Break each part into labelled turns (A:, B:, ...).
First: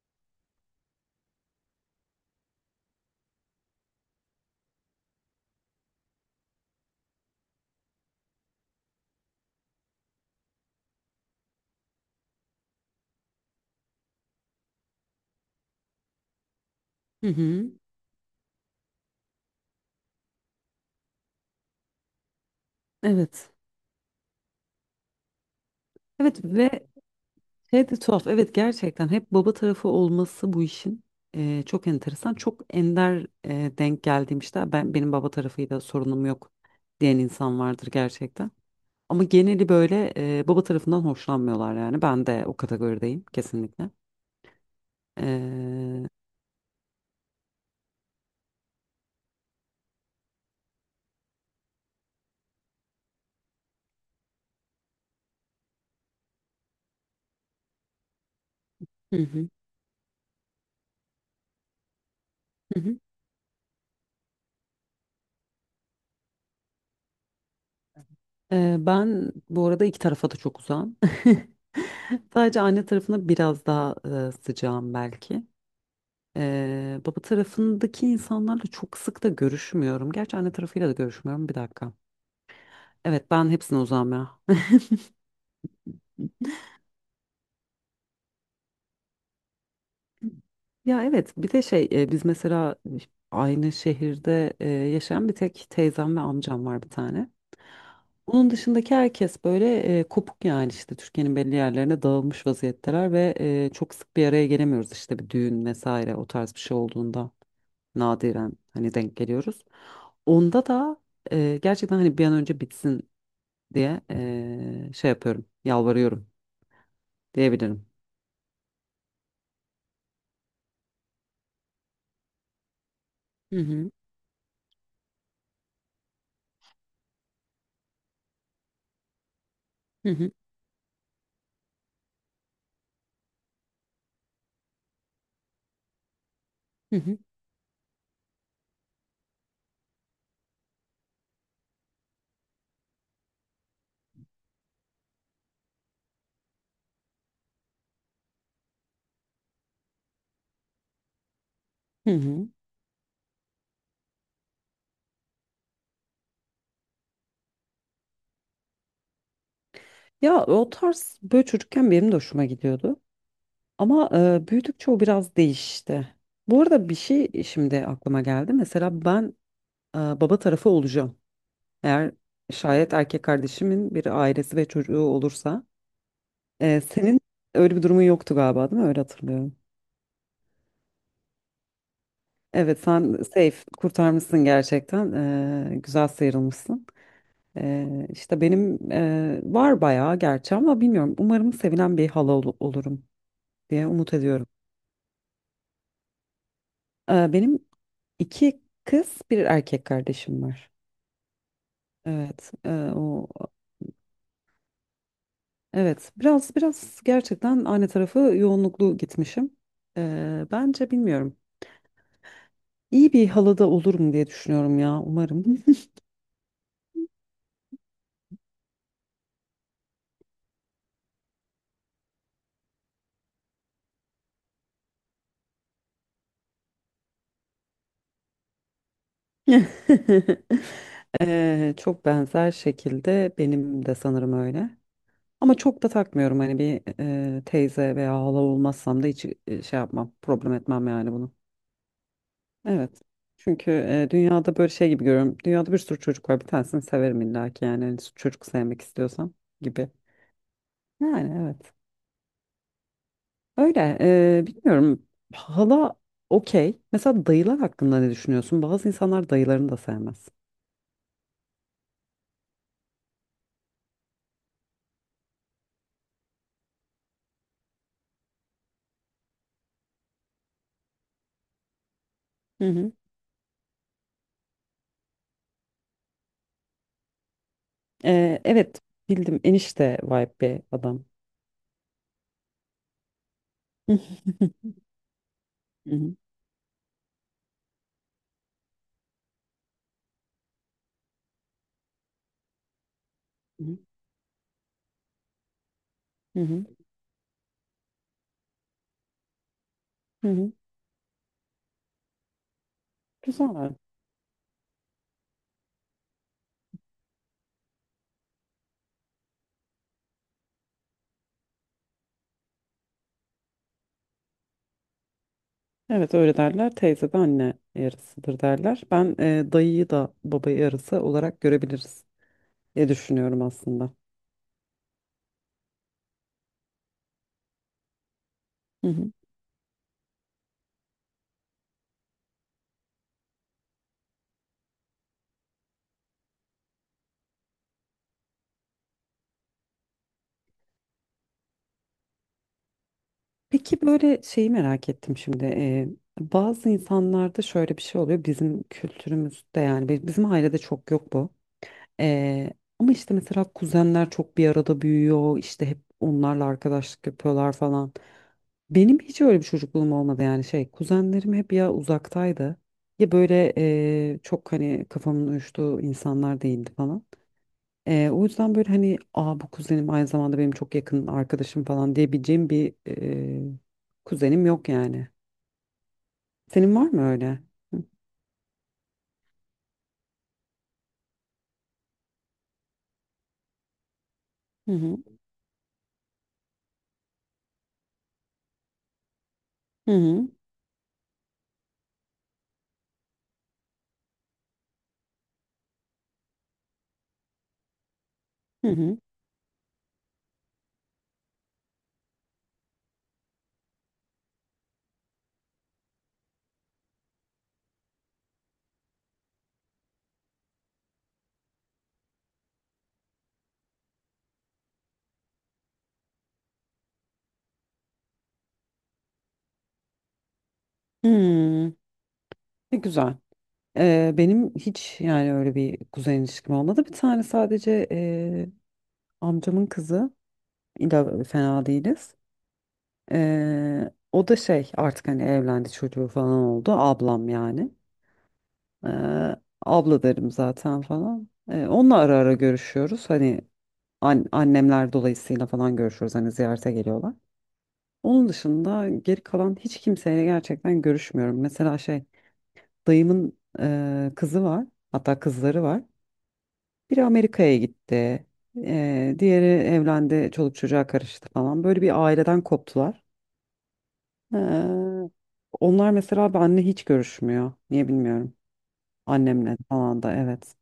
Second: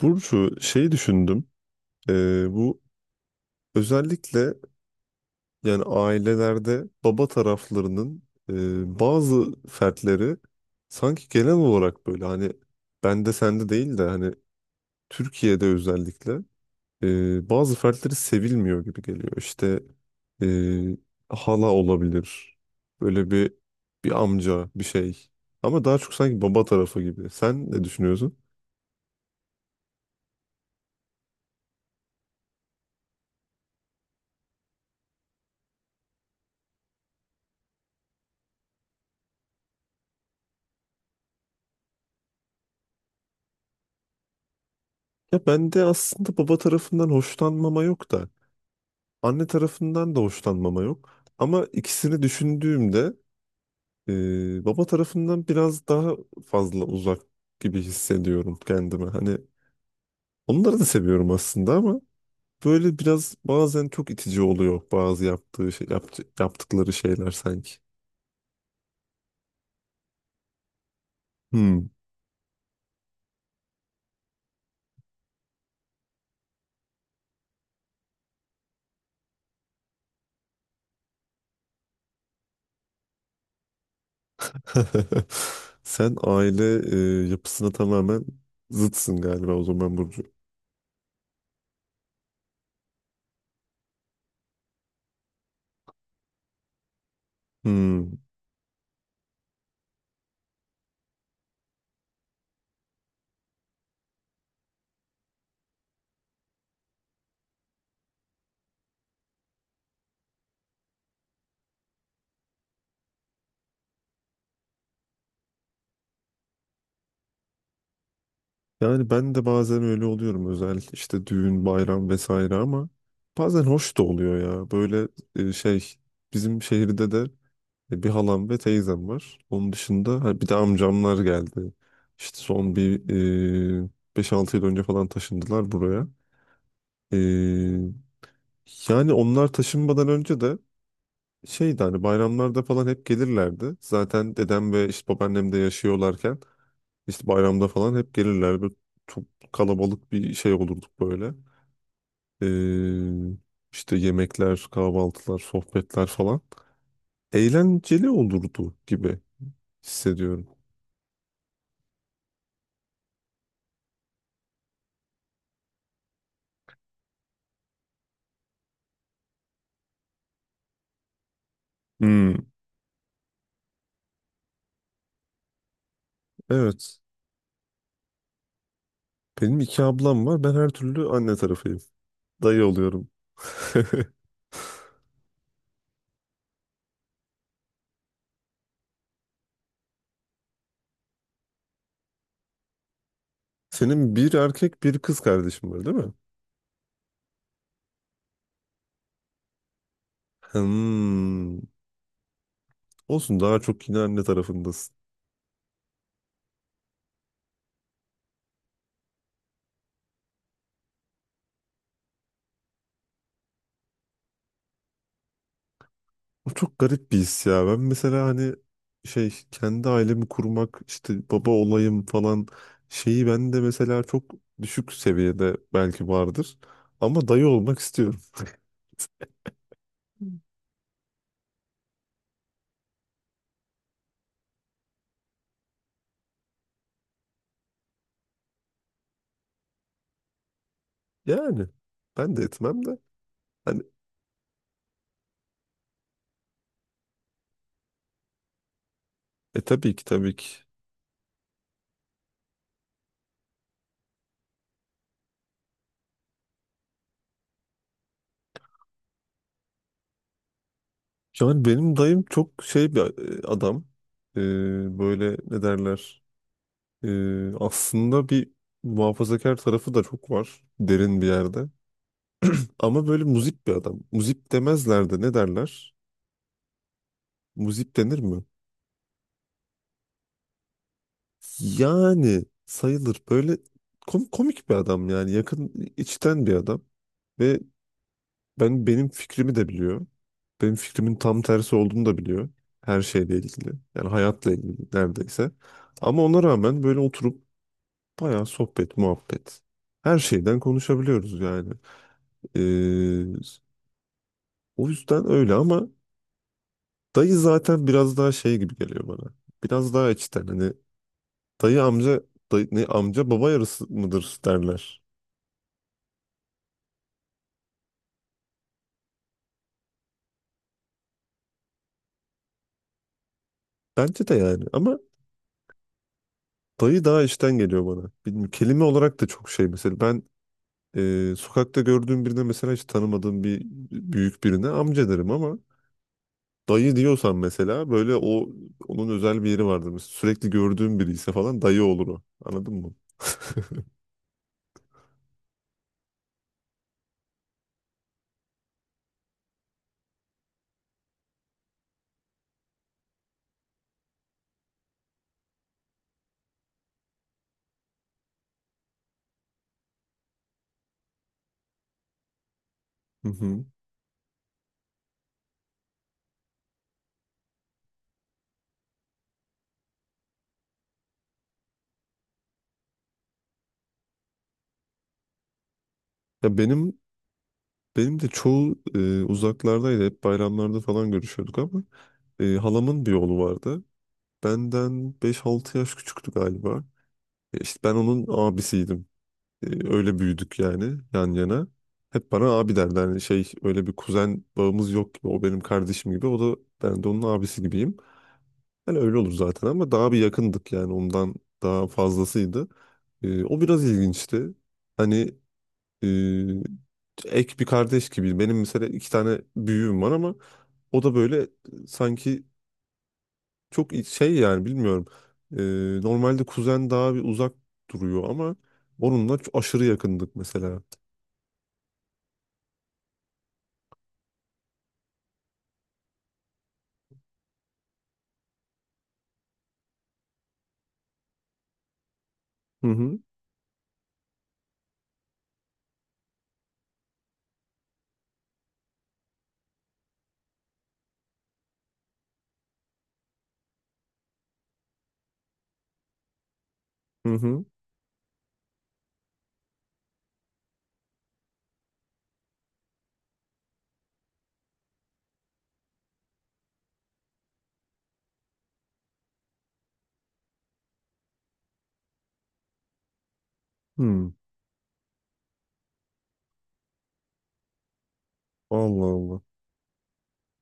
A: Burcu düşündüm. Bu özellikle yani ailelerde baba taraflarının bazı fertleri sanki genel olarak böyle hani bende sende değil de hani Türkiye'de özellikle
B: Hı hı.
A: bazı fertleri sevilmiyor gibi geliyor. İşte e, hala olabilir. Böyle
B: Evet.
A: bir amca bir şey. Ama daha çok
B: Evet
A: sanki baba
B: ve
A: tarafı gibi. Sen ne
B: şey de tuhaf.
A: düşünüyorsun?
B: Evet, gerçekten hep baba tarafı olması bu işin çok enteresan. Çok ender denk geldiğim, işte "Ben benim baba tarafıyla sorunum yok" diyen insan vardır gerçekten. Ama geneli böyle baba tarafından hoşlanmıyorlar yani. Ben de o kategorideyim kesinlikle.
A: Ya ben de
B: E,
A: aslında baba tarafından hoşlanmama yok da. Anne tarafından da hoşlanmama yok. Ama ikisini düşündüğümde baba tarafından biraz daha fazla uzak gibi hissediyorum kendime.
B: hı
A: Hani
B: hı,
A: onları da seviyorum aslında ama
B: hı
A: böyle
B: hı.
A: biraz bazen çok itici oluyor bazı yaptığı şey, yaptıkları şeyler sanki.
B: Ben bu arada iki tarafa da çok uzağım.
A: Hmm.
B: Sadece anne tarafına biraz daha sıcağım belki. Baba tarafındaki insanlarla çok sık da görüşmüyorum. Gerçi anne tarafıyla da görüşmüyorum. Bir dakika. Evet, ben hepsine uzağım ya.
A: Sen aile yapısına tamamen zıtsın galiba o zaman Burcu.
B: Ya evet, bir de biz mesela aynı şehirde yaşayan bir tek teyzem ve amcam var bir tane.
A: Hmm.
B: Onun dışındaki herkes böyle kopuk yani, işte Türkiye'nin belli yerlerine dağılmış vaziyetteler ve çok sık bir araya gelemiyoruz, işte bir düğün vesaire o tarz bir şey olduğunda nadiren hani denk geliyoruz. Onda da gerçekten hani bir an önce bitsin diye şey yapıyorum, yalvarıyorum diyebilirim.
A: Yani ben de bazen öyle oluyorum özellikle işte düğün, bayram vesaire ama
B: Hı
A: bazen
B: hı.
A: hoş da oluyor ya. Böyle e, şey bizim şehirde de bir halam ve teyzem var. Onun
B: Hı
A: dışında
B: hı.
A: ha, bir de amcamlar geldi. İşte son bir e, 5-6 yıl önce falan taşındılar buraya.
B: Hı hı.
A: E, Yani onlar taşınmadan önce de şeydi hani bayramlarda falan hep gelirlerdi. Zaten dedem ve işte babaannem de yaşıyorlarken. İşte bayramda falan hep gelirler. Böyle çok kalabalık bir şey olurduk böyle.
B: Hı hı.
A: Ee, işte yemekler, kahvaltılar, sohbetler falan. Eğlenceli olurdu gibi
B: Ya
A: hissediyorum.
B: o tarz böyle çocukken benim de hoşuma gidiyordu. Ama büyüdükçe o biraz değişti. Bu arada bir şey şimdi aklıma geldi. Mesela ben baba tarafı olacağım. Eğer
A: Hmm.
B: şayet erkek kardeşimin bir ailesi ve çocuğu olursa.
A: Evet.
B: Senin öyle bir durumun yoktu galiba, değil mi? Öyle hatırlıyorum.
A: Benim iki ablam var. Ben her türlü anne tarafıyım. Dayı
B: Evet,
A: oluyorum.
B: sen safe kurtarmışsın gerçekten. Güzel sıyrılmışsın. İşte benim var bayağı gerçi ama bilmiyorum. Umarım sevilen bir olurum diye umut
A: Senin bir
B: ediyorum.
A: erkek bir kız kardeşin var değil mi?
B: Benim İki kız, bir erkek kardeşim var.
A: Hmm.
B: Evet, o
A: Olsun daha çok yine anne tarafındasın.
B: evet, biraz gerçekten anne tarafı yoğunluklu gitmişim. Bence bilmiyorum. İyi bir halada olurum diye düşünüyorum ya, umarım.
A: O çok garip bir his ya. Ben mesela hani kendi ailemi kurmak işte baba olayım falan şeyi ben de mesela çok düşük seviyede belki vardır. Ama dayı olmak istiyorum.
B: Çok benzer şekilde benim de sanırım öyle. Ama çok da takmıyorum hani bir teyze veya hala olmazsam da hiç şey yapmam, problem etmem yani bunu.
A: Yani ben de etmem de.
B: Evet. Çünkü
A: Hani
B: dünyada böyle şey gibi görüyorum. Dünyada bir sürü çocuk var. Bir tanesini severim illa ki yani. Hani çocuk sevmek istiyorsam
A: e
B: gibi.
A: tabii ki tabii ki.
B: Yani evet. Öyle. Bilmiyorum. Hala okey. Mesela dayılar hakkında ne düşünüyorsun? Bazı insanlar dayılarını da sevmez.
A: Yani benim dayım çok şey bir adam. E, Böyle ne derler. E, Aslında bir muhafazakar tarafı da çok var. Derin bir yerde.
B: Hı hı.
A: Ama böyle muzip bir adam. Muzip demezler de ne derler? Muzip denir mi?
B: Evet. Bildim. Enişte vibe bir adam.
A: Yani sayılır. Böyle
B: Hı
A: komik bir adam yani. Yakın
B: hı.
A: içten bir adam. Ve benim fikrimi de biliyor. Benim fikrimin tam tersi olduğunu da biliyor. Her şeyle
B: Hı
A: ilgili.
B: hı.
A: Yani hayatla ilgili neredeyse. Ama
B: Hı
A: ona
B: hı.
A: rağmen böyle oturup bayağı sohbet, muhabbet. Her
B: Hı hı.
A: şeyden konuşabiliyoruz yani. Ee,
B: Güzel.
A: O yüzden öyle ama dayı zaten biraz daha şey gibi geliyor bana. Biraz daha içten. Hani dayı amca dayı, ne, amca baba yarısı mıdır derler.
B: Evet, öyle derler. Teyze de anne yarısıdır derler. Ben dayıyı da baba yarısı olarak görebiliriz diye düşünüyorum aslında.
A: Bence de yani ama dayı daha işten geliyor bana. Bilmiyorum, kelime
B: Hı hı.
A: olarak da çok şey mesela ben sokakta gördüğüm birine mesela hiç tanımadığım bir büyük birine amca derim ama dayı diyorsan mesela böyle onun özel bir yeri vardır. Mesela sürekli gördüğüm biri ise falan dayı olur o. Anladın mı?
B: Peki, böyle şeyi merak ettim şimdi. Bazı insanlarda şöyle bir şey oluyor. Bizim kültürümüzde yani bizim ailede çok yok bu. Ee, ama işte mesela kuzenler çok bir arada büyüyor, işte hep onlarla arkadaşlık yapıyorlar falan. Benim hiç öyle bir çocukluğum olmadı yani, şey, kuzenlerim hep ya uzaktaydı ya
A: Hı
B: böyle
A: hı.
B: çok hani kafamın uyuştuğu insanlar değildi falan. O yüzden böyle hani, aa, bu kuzenim aynı zamanda benim çok yakın arkadaşım falan diyebileceğim bir kuzenim yok yani.
A: Ya
B: Senin var
A: benim
B: mı öyle?
A: benim de çoğu uzaklardaydı. Hep bayramlarda falan görüşüyorduk ama halamın bir oğlu vardı.
B: Hı hı,
A: Benden beş altı yaş küçüktü galiba. İşte ben onun abisiydim.
B: hı
A: Öyle
B: hı,
A: büyüdük yani yan yana. Hep bana abi derler. Yani şey öyle bir kuzen bağımız yok gibi. O benim kardeşim gibi. O da ben de onun abisi gibiyim.
B: hı.
A: Yani
B: Hı.
A: öyle olur zaten ama daha bir yakındık yani ondan daha fazlasıydı. E, o biraz ilginçti. Hani e, ek bir kardeş gibi. Benim mesela iki tane büyüğüm var ama o da böyle sanki Çok i- şey yani bilmiyorum. Normalde kuzen daha bir uzak duruyor ama onunla çok aşırı yakındık mesela.
B: Hmm, ne güzel. Benim hiç yani öyle bir kuzen ilişkim olmadı. Bir tane sadece amcamın kızı. İlla fena değiliz.
A: Hı hı
B: O da şey, artık hani evlendi, çocuğu falan oldu. Ablam yani. Eee, abla derim zaten falan. Onunla ara ara görüşüyoruz. Hani annemler dolayısıyla falan görüşüyoruz. Hani ziyarete geliyorlar.
A: hı hı.
B: Onun dışında geri kalan hiç kimseyle gerçekten görüşmüyorum. Mesela şey, dayımın kızı var. Hatta kızları var. Biri Amerika'ya gitti. Diğeri evlendi. Çoluk çocuğa karıştı falan. Böyle bir aileden koptular.
A: Hı.
B: Eee, onlar mesela benle hiç görüşmüyor. Niye bilmiyorum.
A: Allah Allah.
B: Annemle falan da evet.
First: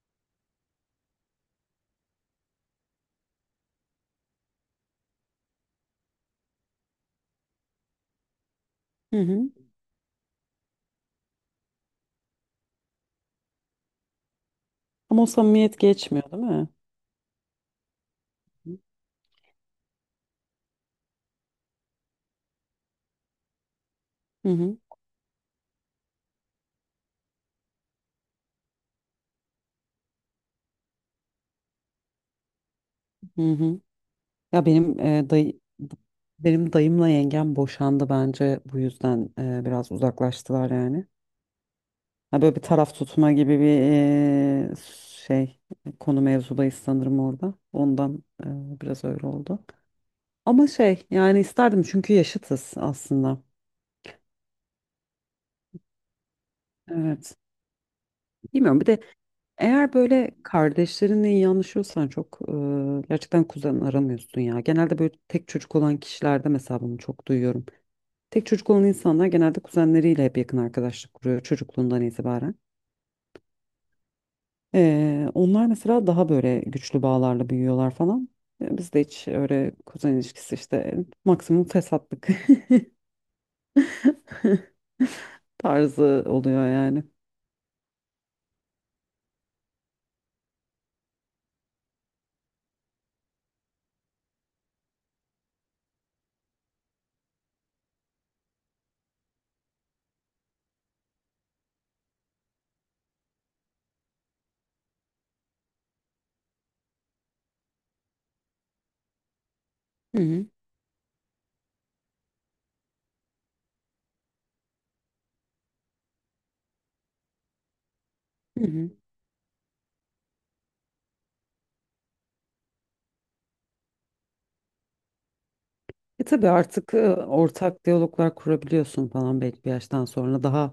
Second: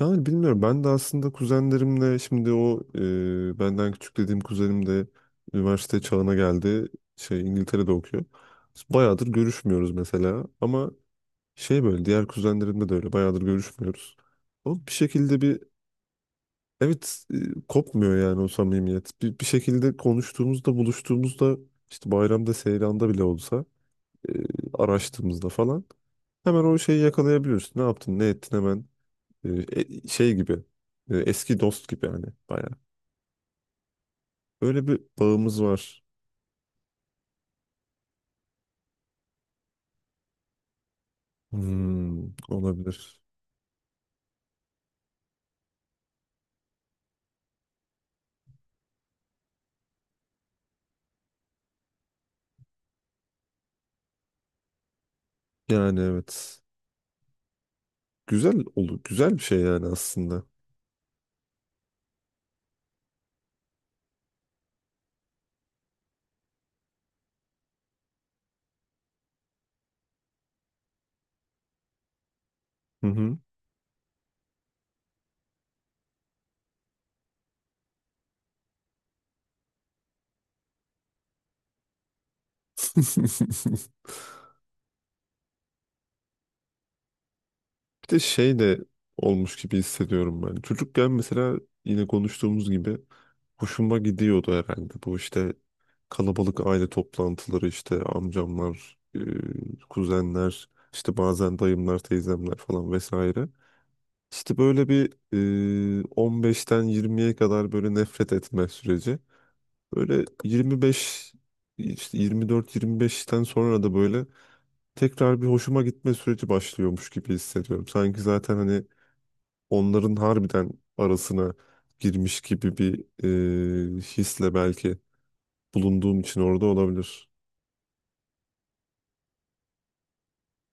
A: Yani bilmiyorum ben de aslında kuzenlerimle şimdi o benden küçük dediğim kuzenim de üniversite çağına geldi. Şey İngiltere'de okuyor. Biz
B: Hı
A: bayağıdır
B: hı.
A: görüşmüyoruz mesela ama şey böyle diğer kuzenlerimle de öyle bayağıdır görüşmüyoruz. Ama bir
B: Ama o
A: şekilde bir
B: samimiyet geçmiyor değil mi?
A: evet kopmuyor yani o samimiyet. Bir şekilde konuştuğumuzda, buluştuğumuzda işte bayramda, seyranda bile olsa e,
B: Hı hı,
A: araştığımızda falan hemen o şeyi yakalayabiliyorsun. Ne yaptın, ne ettin hemen e, gibi eski dost gibi yani bayağı.
B: hı hı. Ya
A: Öyle
B: benim
A: bir
B: e, dayı
A: bağımız var.
B: benim dayımla yengem boşandı, bence bu yüzden biraz uzaklaştılar yani.
A: Hmm,
B: Ha, böyle bir taraf
A: olabilir.
B: tutma gibi bir e, şey, konu mevzudayız sanırım orada. Ondan biraz öyle oldu. Ama şey yani, isterdim çünkü yaşıtız aslında.
A: Yani evet.
B: Evet.
A: Güzel
B: Bilmiyorum, bir
A: olur.
B: de
A: Güzel bir şey yani
B: eğer böyle
A: aslında.
B: kardeşlerinle iyi anlaşıyorsan çok gerçekten kuzen aramıyorsun ya. Genelde böyle tek çocuk olan kişilerde mesela bunu çok duyuyorum. Tek çocuk olan insanlar genelde kuzenleriyle hep yakın arkadaşlık kuruyor çocukluğundan itibaren.
A: Hı hı.
B: Onlar mesela daha böyle güçlü bağlarla büyüyorlar falan. Bizde hiç öyle kuzen ilişkisi, işte maksimum fesatlık tarzı oluyor yani.
A: Bir de şey de olmuş gibi hissediyorum ben. Çocukken mesela yine konuştuğumuz gibi hoşuma gidiyordu herhalde. Bu işte kalabalık aile toplantıları işte amcamlar, kuzenler, işte bazen dayımlar, teyzemler falan vesaire. İşte böyle bir 15'ten 20'ye kadar böyle nefret etme süreci.
B: Hı
A: Böyle
B: hı.
A: 25 işte 24-25'ten sonra da böyle tekrar bir hoşuma gitme süreci başlıyormuş gibi hissediyorum. Sanki zaten
B: Hı
A: hani
B: hı.
A: onların harbiden arasına girmiş gibi bir hisle belki bulunduğum
B: E
A: için
B: tabii,
A: orada
B: artık
A: olabilir.
B: ortak diyaloglar kurabiliyorsun falan belli bir yaştan sonra. Daha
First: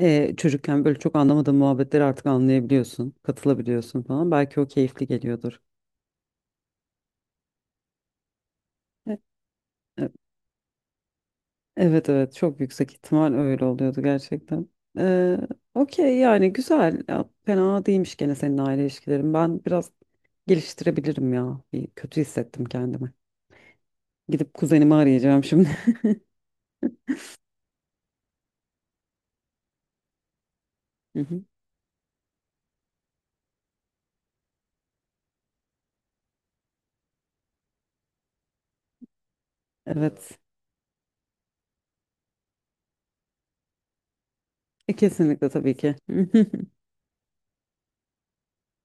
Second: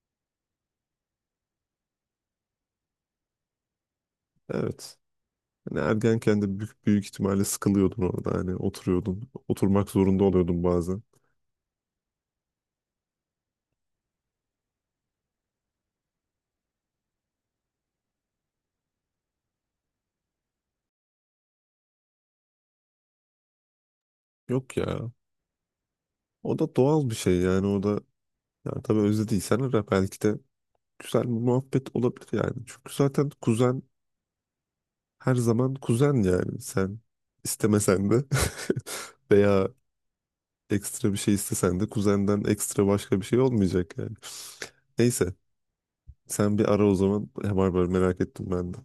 B: çocukken böyle çok anlamadığın muhabbetleri artık anlayabiliyorsun, katılabiliyorsun falan. Belki o
A: Evet.
B: keyifli geliyordur.
A: Hani ergenken de büyük, büyük ihtimalle sıkılıyordun orada hani
B: E,
A: oturuyordun. Oturmak
B: e,
A: zorunda oluyordun bazen.
B: Evet evet, çok yüksek ihtimal öyle oluyordu gerçekten. E, okey yani, güzel. Ya, fena değilmiş gene senin aile ilişkilerin. Ben biraz geliştirebilirim ya. Bir kötü hissettim kendimi. Gidip
A: Yok
B: kuzenimi
A: ya.
B: arayacağım şimdi.
A: O da doğal bir şey yani o da yani tabii özlediysen ara belki de
B: Hı
A: güzel bir
B: hı.
A: muhabbet olabilir yani. Çünkü zaten kuzen her zaman kuzen yani sen istemesen de veya
B: Evet.
A: ekstra bir şey istesen de kuzenden ekstra başka bir şey olmayacak yani. Neyse
B: Kesinlikle tabii ki.
A: sen bir ara o zaman. Var var merak ettim ben de.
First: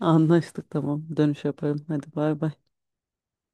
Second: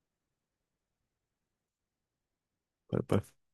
B: Anlaştık, tamam. Dönüş yaparım. Hadi bay bay.
A: Bay bay.